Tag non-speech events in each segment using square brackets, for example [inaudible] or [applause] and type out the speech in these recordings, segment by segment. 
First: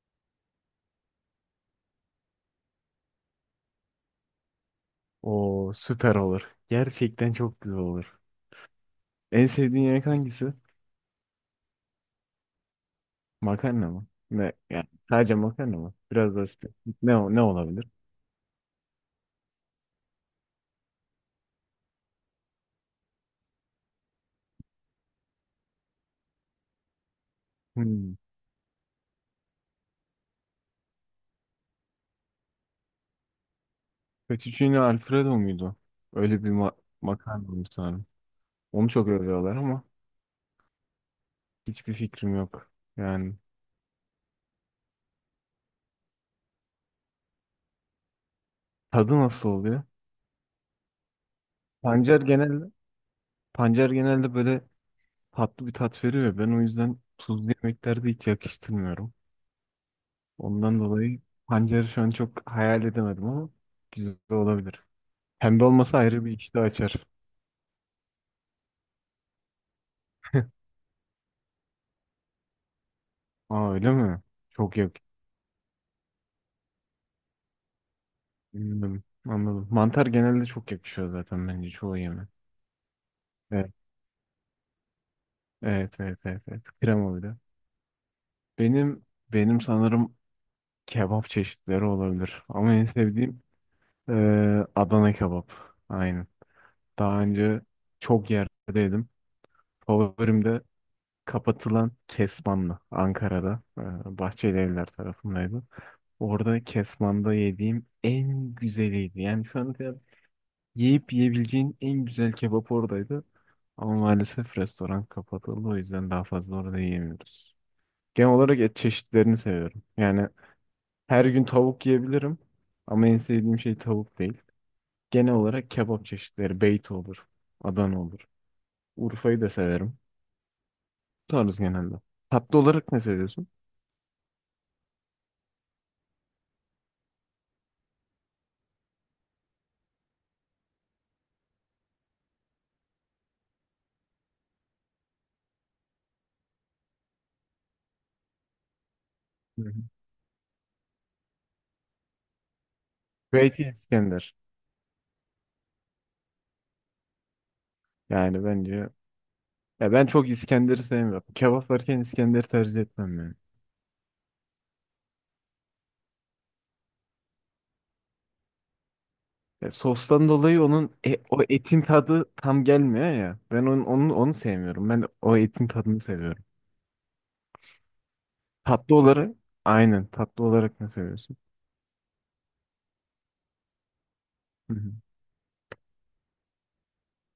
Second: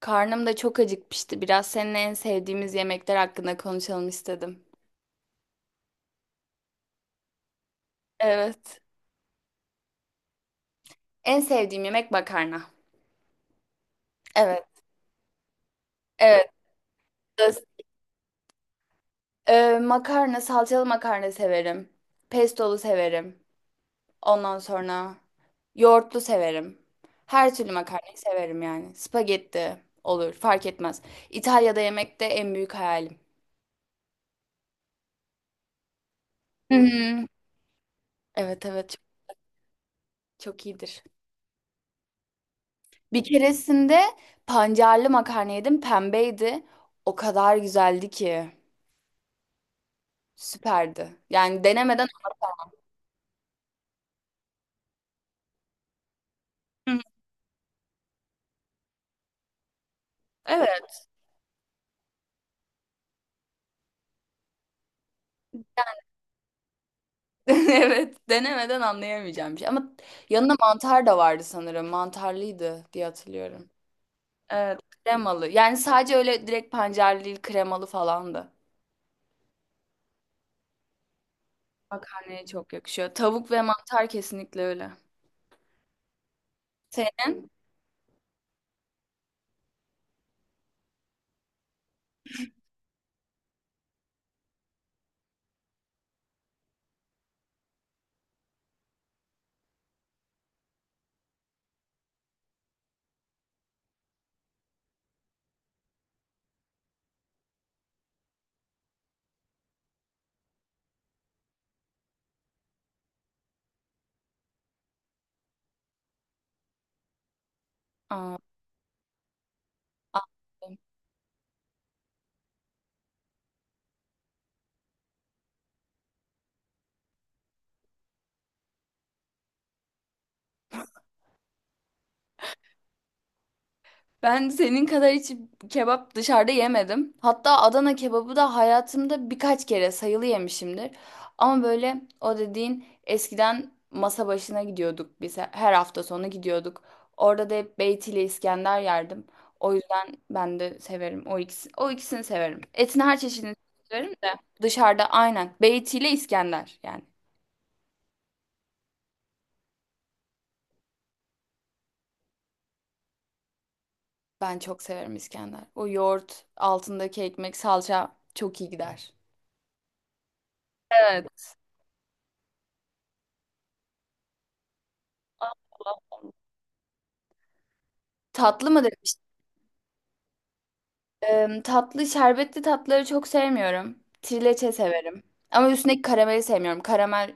Karnım da çok acıkmıştı. Biraz seninle en sevdiğimiz yemekler hakkında konuşalım istedim. O süper olur. Gerçekten çok güzel olur. Evet. En sevdiğin yemek hangisi? En sevdiğim yemek makarna. Makarna mı? Ne Evet. yani sadece makarna mı? Biraz daha Evet. spesifik. Ne Öz- olabilir? Makarna, salçalı makarna severim. Pestolu severim. Ondan sonra yoğurtlu severim. Her türlü Hmm. makarnayı severim yani. Spagetti olur, fark etmez. İtalya'da yemek de en büyük hayalim. Fettuccine Alfredo muydu? Öyle bir Hı hı. makarna mı sanırım. Evet, Onu çok, çok övüyorlar ama çok iyidir. hiçbir fikrim yok. Bir Yani keresinde pancarlı makarna yedim. Pembeydi. O kadar güzeldi ki. tadı nasıl oluyor? Süperdi. Yani Pancar genelde Pancar genelde böyle tatlı bir tat veriyor. Ben o Hı, hı. yüzden tuzlu yemeklerde hiç yakıştırmıyorum. Ondan Evet. dolayı pancarı şu an çok hayal edemedim ama güzel olabilir. Pembe olması ayrı bir iştah açar. [laughs] Evet, denemeden anlayamayacağım bir şey. Ama yanında [laughs] mantar da vardı sanırım. Mantarlıydı diye hatırlıyorum. Aa öyle mi? Çok Evet. yak. Kremalı. Yani sadece öyle direkt pancarlı değil, kremalı falandı. Anladım. Anladım. Mantar genelde çok yakışıyor zaten bence çoğu yeme. Makarnaya çok yakışıyor. Tavuk ve Evet. mantar kesinlikle öyle. Evet, evet, evet, evet. Krema bir de. Senin? Benim benim sanırım kebap çeşitleri olabilir. Ama en sevdiğim Adana kebap. Aynen. Daha önce çok yerdeydim. Favorim de kapatılan Kesmanlı Ankara'da. Bahçeli Evler tarafındaydı. Orada Kesman'da yediğim en güzeliydi. Yani şu an yiyip yiyebileceğin en güzel kebap oradaydı. Ama maalesef restoran kapatıldı. O yüzden daha fazla orada yiyemiyoruz. Genel Aa, olarak et çeşitlerini seviyorum. aa. Yani her gün tavuk yiyebilirim. Ama en sevdiğim şey tavuk değil. Genel olarak kebap çeşitleri. Beyti olur. Adana olur. Urfa'yı da severim. Bu tarz genelde. Tatlı olarak ne seviyorsun? Ben senin kadar hiç kebap dışarıda yemedim. Hatta Adana kebabı da hayatımda birkaç kere sayılı yemişimdir. Ama böyle o dediğin eskiden masa başına gidiyorduk biz. Her hafta sonu gidiyorduk. Orada da hep Beyti ile İskender yerdim. Hı hı. O yüzden ben de severim. O ikisini severim. Etin her çeşidini Beyti severim de İskender. dışarıda aynen Beyti ile İskender yani. Yani bence ya ben çok İskender'i sevmiyorum. Kebap varken İskender'i tercih etmem yani. Ben çok severim İskender. O yoğurt, altındaki ekmek, salça çok iyi gider. Ya sostan dolayı o Evet. etin tadı tam gelmiyor ya. Ben onu sevmiyorum. Ben o etin tadını seviyorum. Tatlı mı Tatlı demiştin? olarak Aynen, tatlı olarak ne seviyorsun? Şerbetli tatları çok sevmiyorum. Trileçe Hı hı, severim. Ama üstündeki karameli sevmiyorum.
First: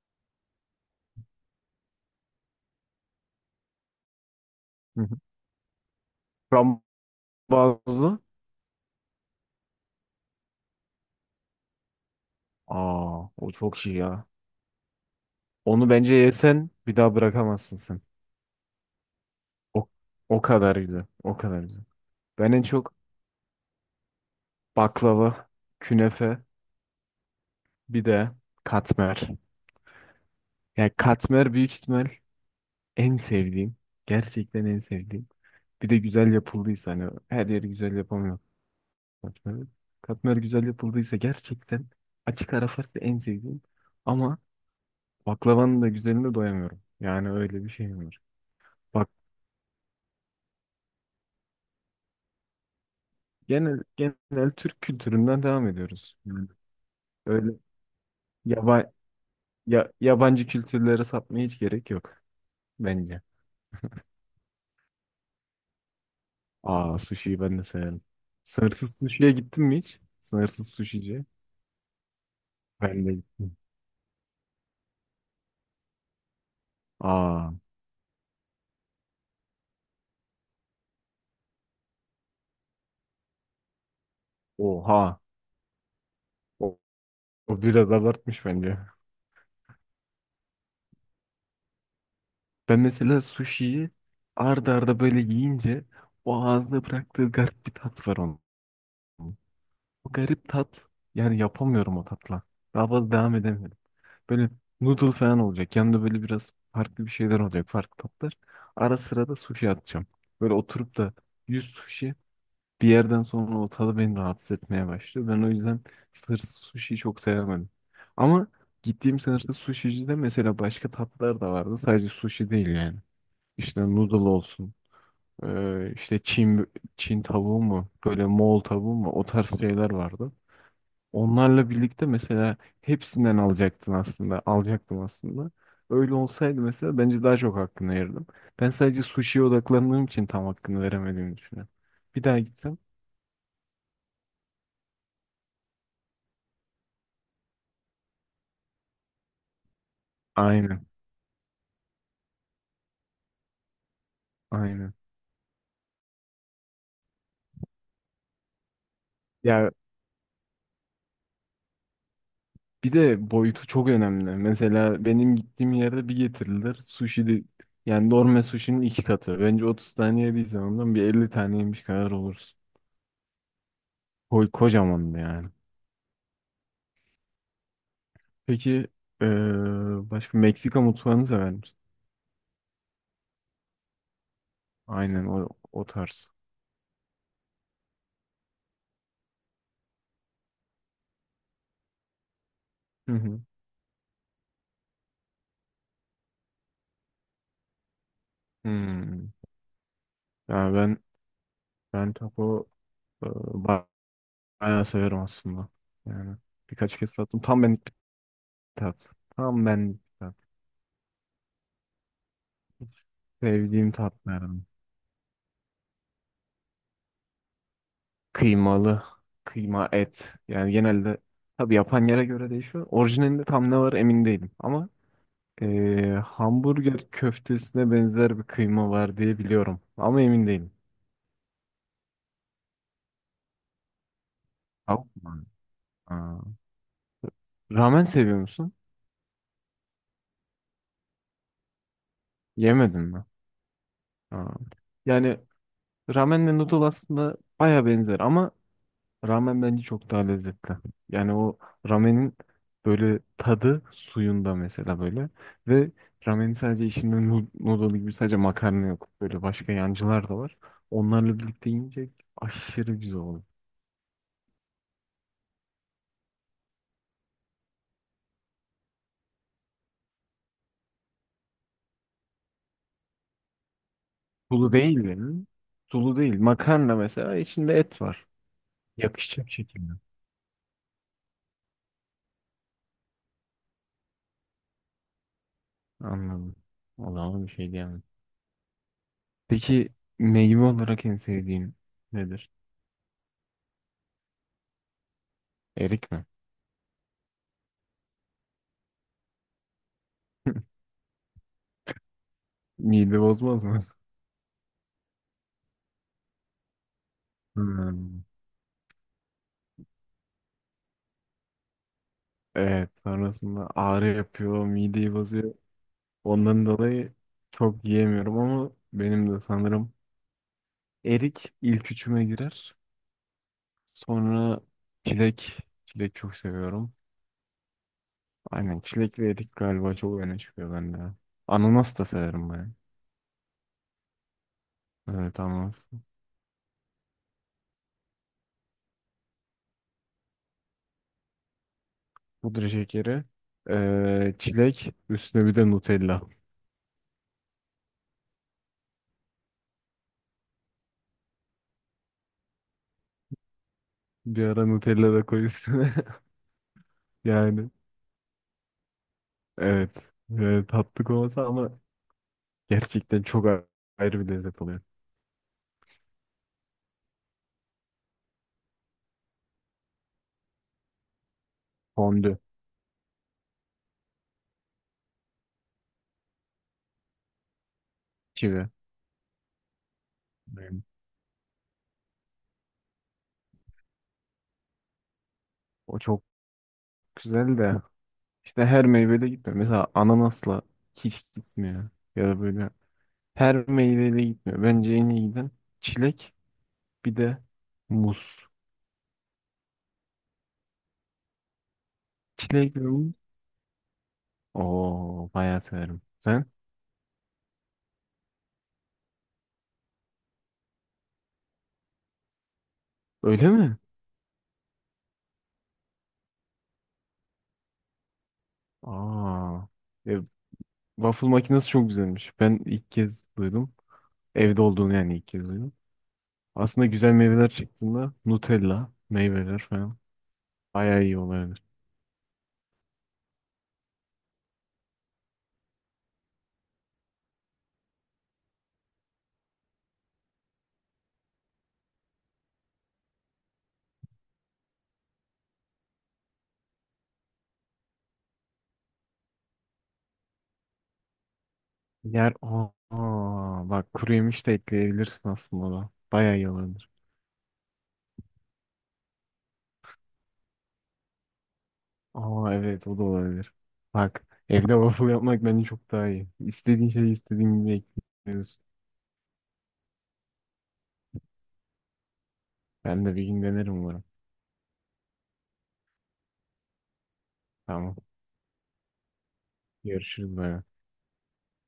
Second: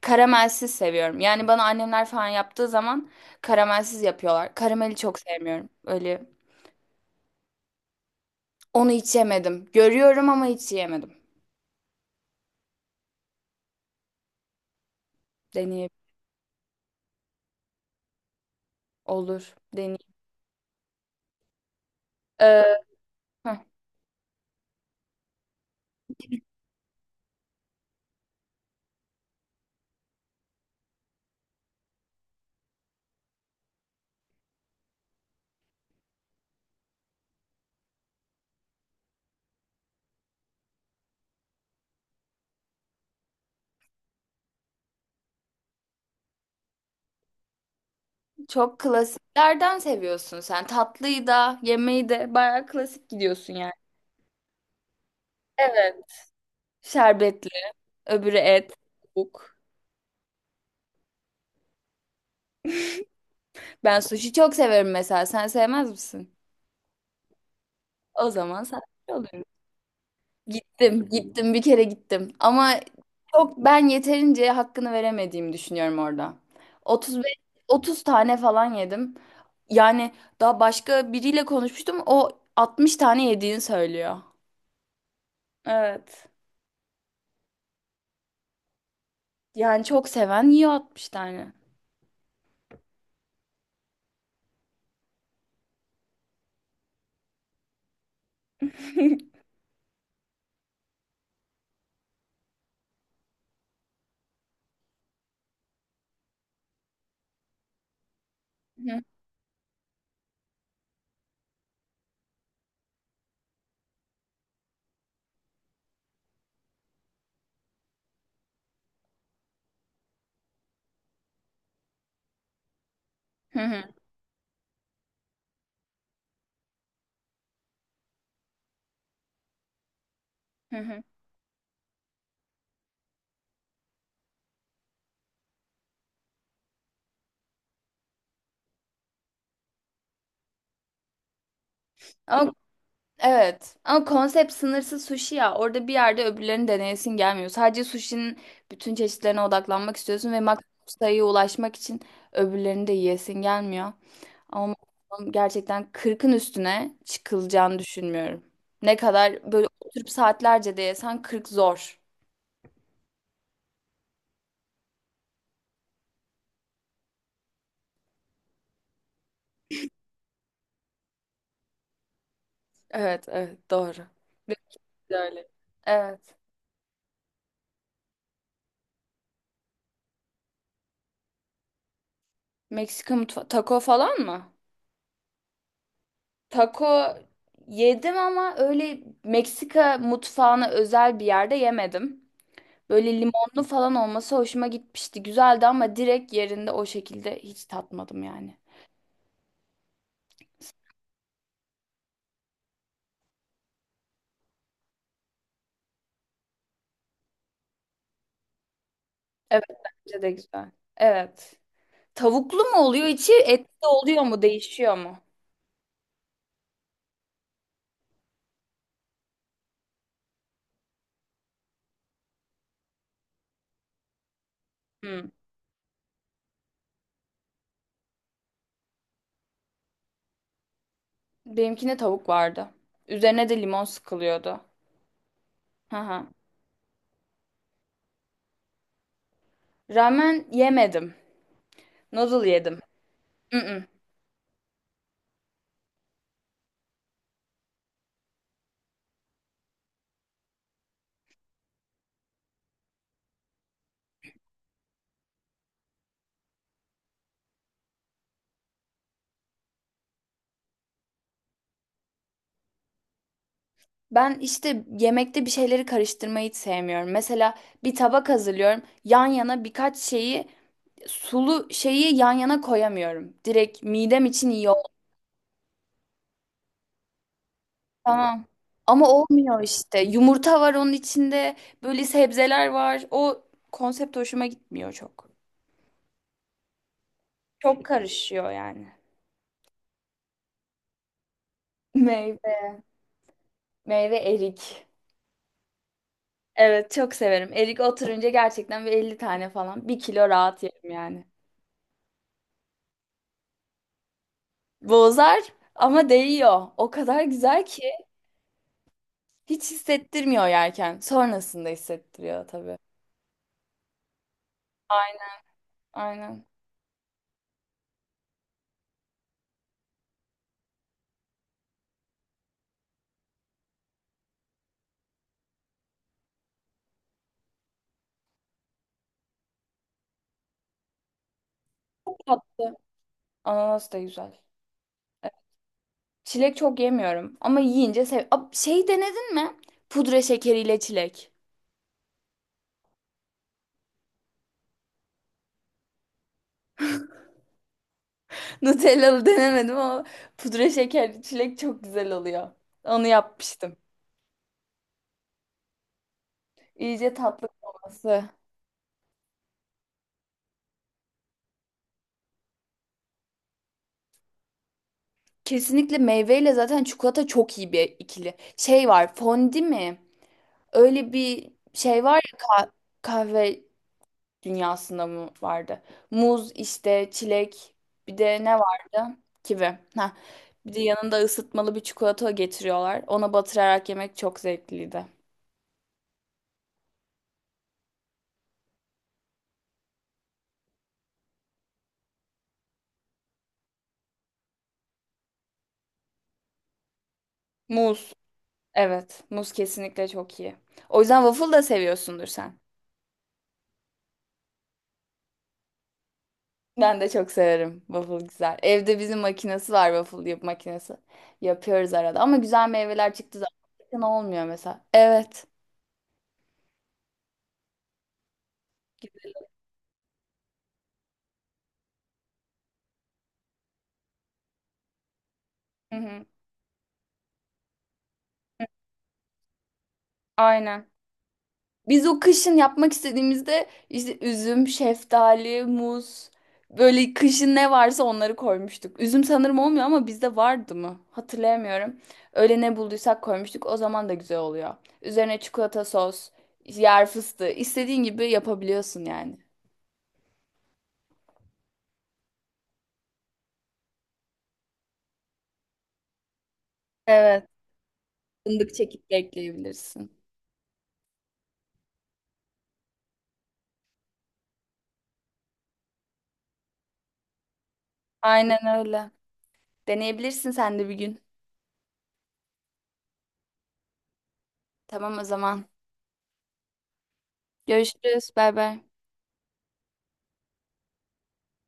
Karamelsiz seviyorum. Yani bana annemler falan yaptığı zaman karamelsiz yapıyorlar. Karameli hı hı. çok sevmiyorum. Öyle Frambuazlı. onu hiç yemedim. Görüyorum ama hiç yemedim. Aa o çok iyi ya. Deneyim Onu bence yesen bir daha bırakamazsın sen. olur. O, Deneyim. o kadar güzel. O kadar güzel. Ben en Ee, çok heh, baklava, künefe, bir de katmer. Yani katmer büyük ihtimal En sevdiğim, gerçekten en sevdiğim. Bir de güzel yapıldıysa, hani her yeri güzel yapamıyor katmer. Katmer güzel yapıldıysa gerçekten açık ara farklı en sevdiğim. Ama baklavanın da güzeline doyamıyorum. Yani öyle bir şey var. çok Bak, klasiklerden seviyorsun sen. Tatlıyı da, yemeği de bayağı klasik gidiyorsun yani. genel Türk kültüründen devam Evet. ediyoruz. Yani Şerbetli, öyle öbürü et, yaba, tavuk. Yabancı kültürlere sapmaya hiç gerek yok bence. Ben sushi çok severim mesela. Sen sevmez misin? Aa, sushi'yi ben de severim. O zaman Sınırsız sanatçı sushi'ye oluyorum. gittin mi hiç? Sınırsız Gittim, sushi'ci. gittim bir kere gittim. Ama Ben de gittim. çok ben yeterince hakkını veremediğimi düşünüyorum orada. 35 Aa, 30 tane falan yedim. Yani daha başka biriyle konuşmuştum. O 60 tane yediğini söylüyor. oha. Evet. O, o biraz abartmış bence. Yani çok seven yiyor 60 tane. Ben mesela sushi'yi arda arda böyle yiyince o ağızda bıraktığı garip bir tat var onun. [laughs] Hı O garip tat, yani yapamıyorum o tatla. Daha fazla devam edemiyorum. Böyle noodle falan olacak. Yanında böyle biraz farklı bir şeyler olacak. Farklı tatlar. Ara hı sıra da sushi atacağım. Böyle oturup da 100 sushi. Bir yerden sonra o tadı beni rahatsız etmeye başladı. Ben o yüzden hırsız sushi'yi çok sevemedim. Ama gittiğim sınıfta sushi'cide mesela başka tatlılar da vardı. Sadece sushi değil yani. hı İşte hı. noodle olsun. Çin tavuğu mu? Böyle Moğol tavuğu mu? O tarz şeyler vardı. Hı hı. Onlarla birlikte mesela hepsinden alacaktın aslında. Alacaktım aslında. Öyle olsaydı mesela bence daha çok hakkını verirdim. Ben sadece sushi'ye odaklandığım için tam hakkını veremediğimi düşünüyorum. Bir daha Ama gitsem. evet, ama konsept sınırsız sushi ya, orada bir yerde öbürlerini deneyesin gelmiyor. Sadece sushi'nin bütün çeşitlerine odaklanmak istiyorsun ve maksimum Aynen. sayıya ulaşmak için öbürlerini de yiyesin gelmiyor. Ama Aynen. gerçekten kırkın üstüne çıkılacağını düşünmüyorum. Ne kadar böyle Ya oturup saatlerce de yesen 40 zor. bir de boyutu çok önemli. Mesela benim gittiğim yerde bir getirilir. Sushi de, yani normal sushi'nin iki katı. Bence 30 tane yediysem ondan bir 50 tane yemiş kadar oluruz. Evet, evet, doğru. Koy Biraz kocaman da öyle. yani. Evet. Peki eee, başka Meksika mutfağını sever misin? Meksika mutfağı taco falan mı? Aynen o tarz. Taco yedim ama öyle Meksika mutfağına özel bir yerde yemedim. Hı Böyle hı. limonlu falan olması hoşuma gitmişti. Güzeldi ama direkt yerinde o şekilde hiç tatmadım yani. Hmm. Yani ben ben taco eee, ba- bayağı severim aslında. Yani birkaç kez tattım. Tam benlik bir tat. Evet, Tam benlik bir bence de tat. güzel. Evet. Tavuklu mu oluyor içi, etli Sevdiğim oluyor mu, tatlardan. değişiyor mu? Kıymalı, kıyma et. Yani genelde tabii yapan yere göre değişiyor. Orijinalinde tam ne var emin değilim. Ama Hmm. Hamburger köftesine benzer bir kıyma var diye biliyorum. Ama emin değilim. Benimkine tavuk vardı. Üzerine de limon sıkılıyordu. Tavuk mu? Hı hı. Aa, ramen seviyor musun? Ramen yemedim. Noodle yedim. Yemedim mi? Mm-mm. Aa. Yani ramenle noodle aslında baya benzer ama ramen bence çok daha lezzetli. Yani ramenin böyle tadı suyunda mesela böyle. Ve ramenin sadece içinde noodle gibi sadece makarna yok. Böyle başka yancılar da var. Onlarla birlikte yiyince aşırı güzel oluyor. Ben işte yemekte bir şeyleri karıştırmayı hiç sevmiyorum. Mesela bir tabak hazırlıyorum. Yan yana birkaç şeyi sulu şeyi yan yana koyamıyorum. Direkt midem için iyi Sulu oldu. değil yani. Sulu değil. Makarna mesela içinde et var. Tamam. Ama Yakışacak olmuyor şekilde. işte. Yumurta var onun içinde. Böyle sebzeler var. O konsept hoşuma gitmiyor çok. Anladım. O zaman bir şey Çok diyemem. karışıyor yani. Peki, meyve olarak en sevdiğin [laughs] nedir? Meyve. Meyve erik. Erik mi? Evet, çok severim. Erik oturunca gerçekten bir 50 tane falan. Bir kilo rahat yerim yani. Mide bozmaz mı? Bozar ama değiyor. O kadar [laughs] güzel ki. Hmm. Hiç hissettirmiyor yerken. Sonrasında hissettiriyor tabii. Evet, sonrasında ağrı yapıyor, mideyi Aynen. bozuyor. Aynen. Ondan dolayı çok yiyemiyorum ama benim de sanırım erik ilk üçüme girer. Sonra çilek, çilek çok seviyorum. Aynen çilek ve erik galiba çok öne çıkıyor bende. Ananas da severim ben. Tatlı. Ananas da güzel. Evet, ananas. Çilek çok yemiyorum ama yiyince sev. Şey, denedin mi? Pudra şekeriyle çilek. Pudra şekeri, çilek, üstüne bir de Nutella. [laughs] Nutellalı denemedim ama pudra şekerli çilek çok güzel oluyor. Onu yapmıştım. Bir ara Nutella da koy üstüne. [laughs] İyice tatlı Yani olması. evet, evet tatlı olmasa ama gerçekten ayrı bir lezzet oluyor. Kesinlikle meyveyle zaten çikolata çok iyi bir ikili. Şey var, fondi mi? Öyle bir şey var ya, Fondü, kahve dünyasında mı vardı? Muz, işte çilek, bir de ne kivi. vardı? Kivi. Ha. Bir de Hmm. yanında ısıtmalı bir çikolata getiriyorlar. Ona batırarak yemek çok zevkliydi. O çok güzel de işte her meyvede gitmiyor. Mesela ananasla hiç gitmiyor. Ya da böyle her meyveyle gitmiyor. Bence en iyi giden çilek, bir de Muz. muz. Evet, muz kesinlikle çok iyi. O yüzden waffle da seviyorsundur sen. Çilek ve muz. Oo, bayağı severim. Sen? Ben de çok severim. Waffle güzel. Evde bizim makinesi var, waffle yap makinesi. Yapıyoruz arada ama güzel meyveler çıktı Öyle mi? zaten, olmuyor mesela. Evet. Aa. E, waffle makinesi çok güzelmiş. Ben ilk kez duydum. Evde olduğunu yani ilk kez duydum. Hı hı. Aslında güzel meyveler çıktığında Nutella meyveler falan Aynen. bayağı iyi oluyor. Biz o kışın yapmak istediğimizde işte üzüm, şeftali, muz, böyle kışın ne varsa onları koymuştuk. Üzüm sanırım olmuyor ama bizde vardı mı? Hatırlayamıyorum. Öyle ne bulduysak koymuştuk. O zaman da güzel oluyor. Üzerine çikolata sos, yer fıstığı istediğin gibi yapabiliyorsun yani. Yer aa, bak kuru yemiş de ekleyebilirsin aslında ona. Bayağı iyi olabilir. Evet. Fındık çekip de ekleyebilirsin. Aa evet, o da olabilir. Bak, evde waffle yapmak bence çok daha iyi. İstediğin şeyi istediğin gibi ekliyorsun. Aynen öyle. Deneyebilirsin sen de bir gün. Ben de bir gün denerim umarım. Tamam o zaman. Tamam. Görüşürüz. Bay bay. Görüşürüz, bay.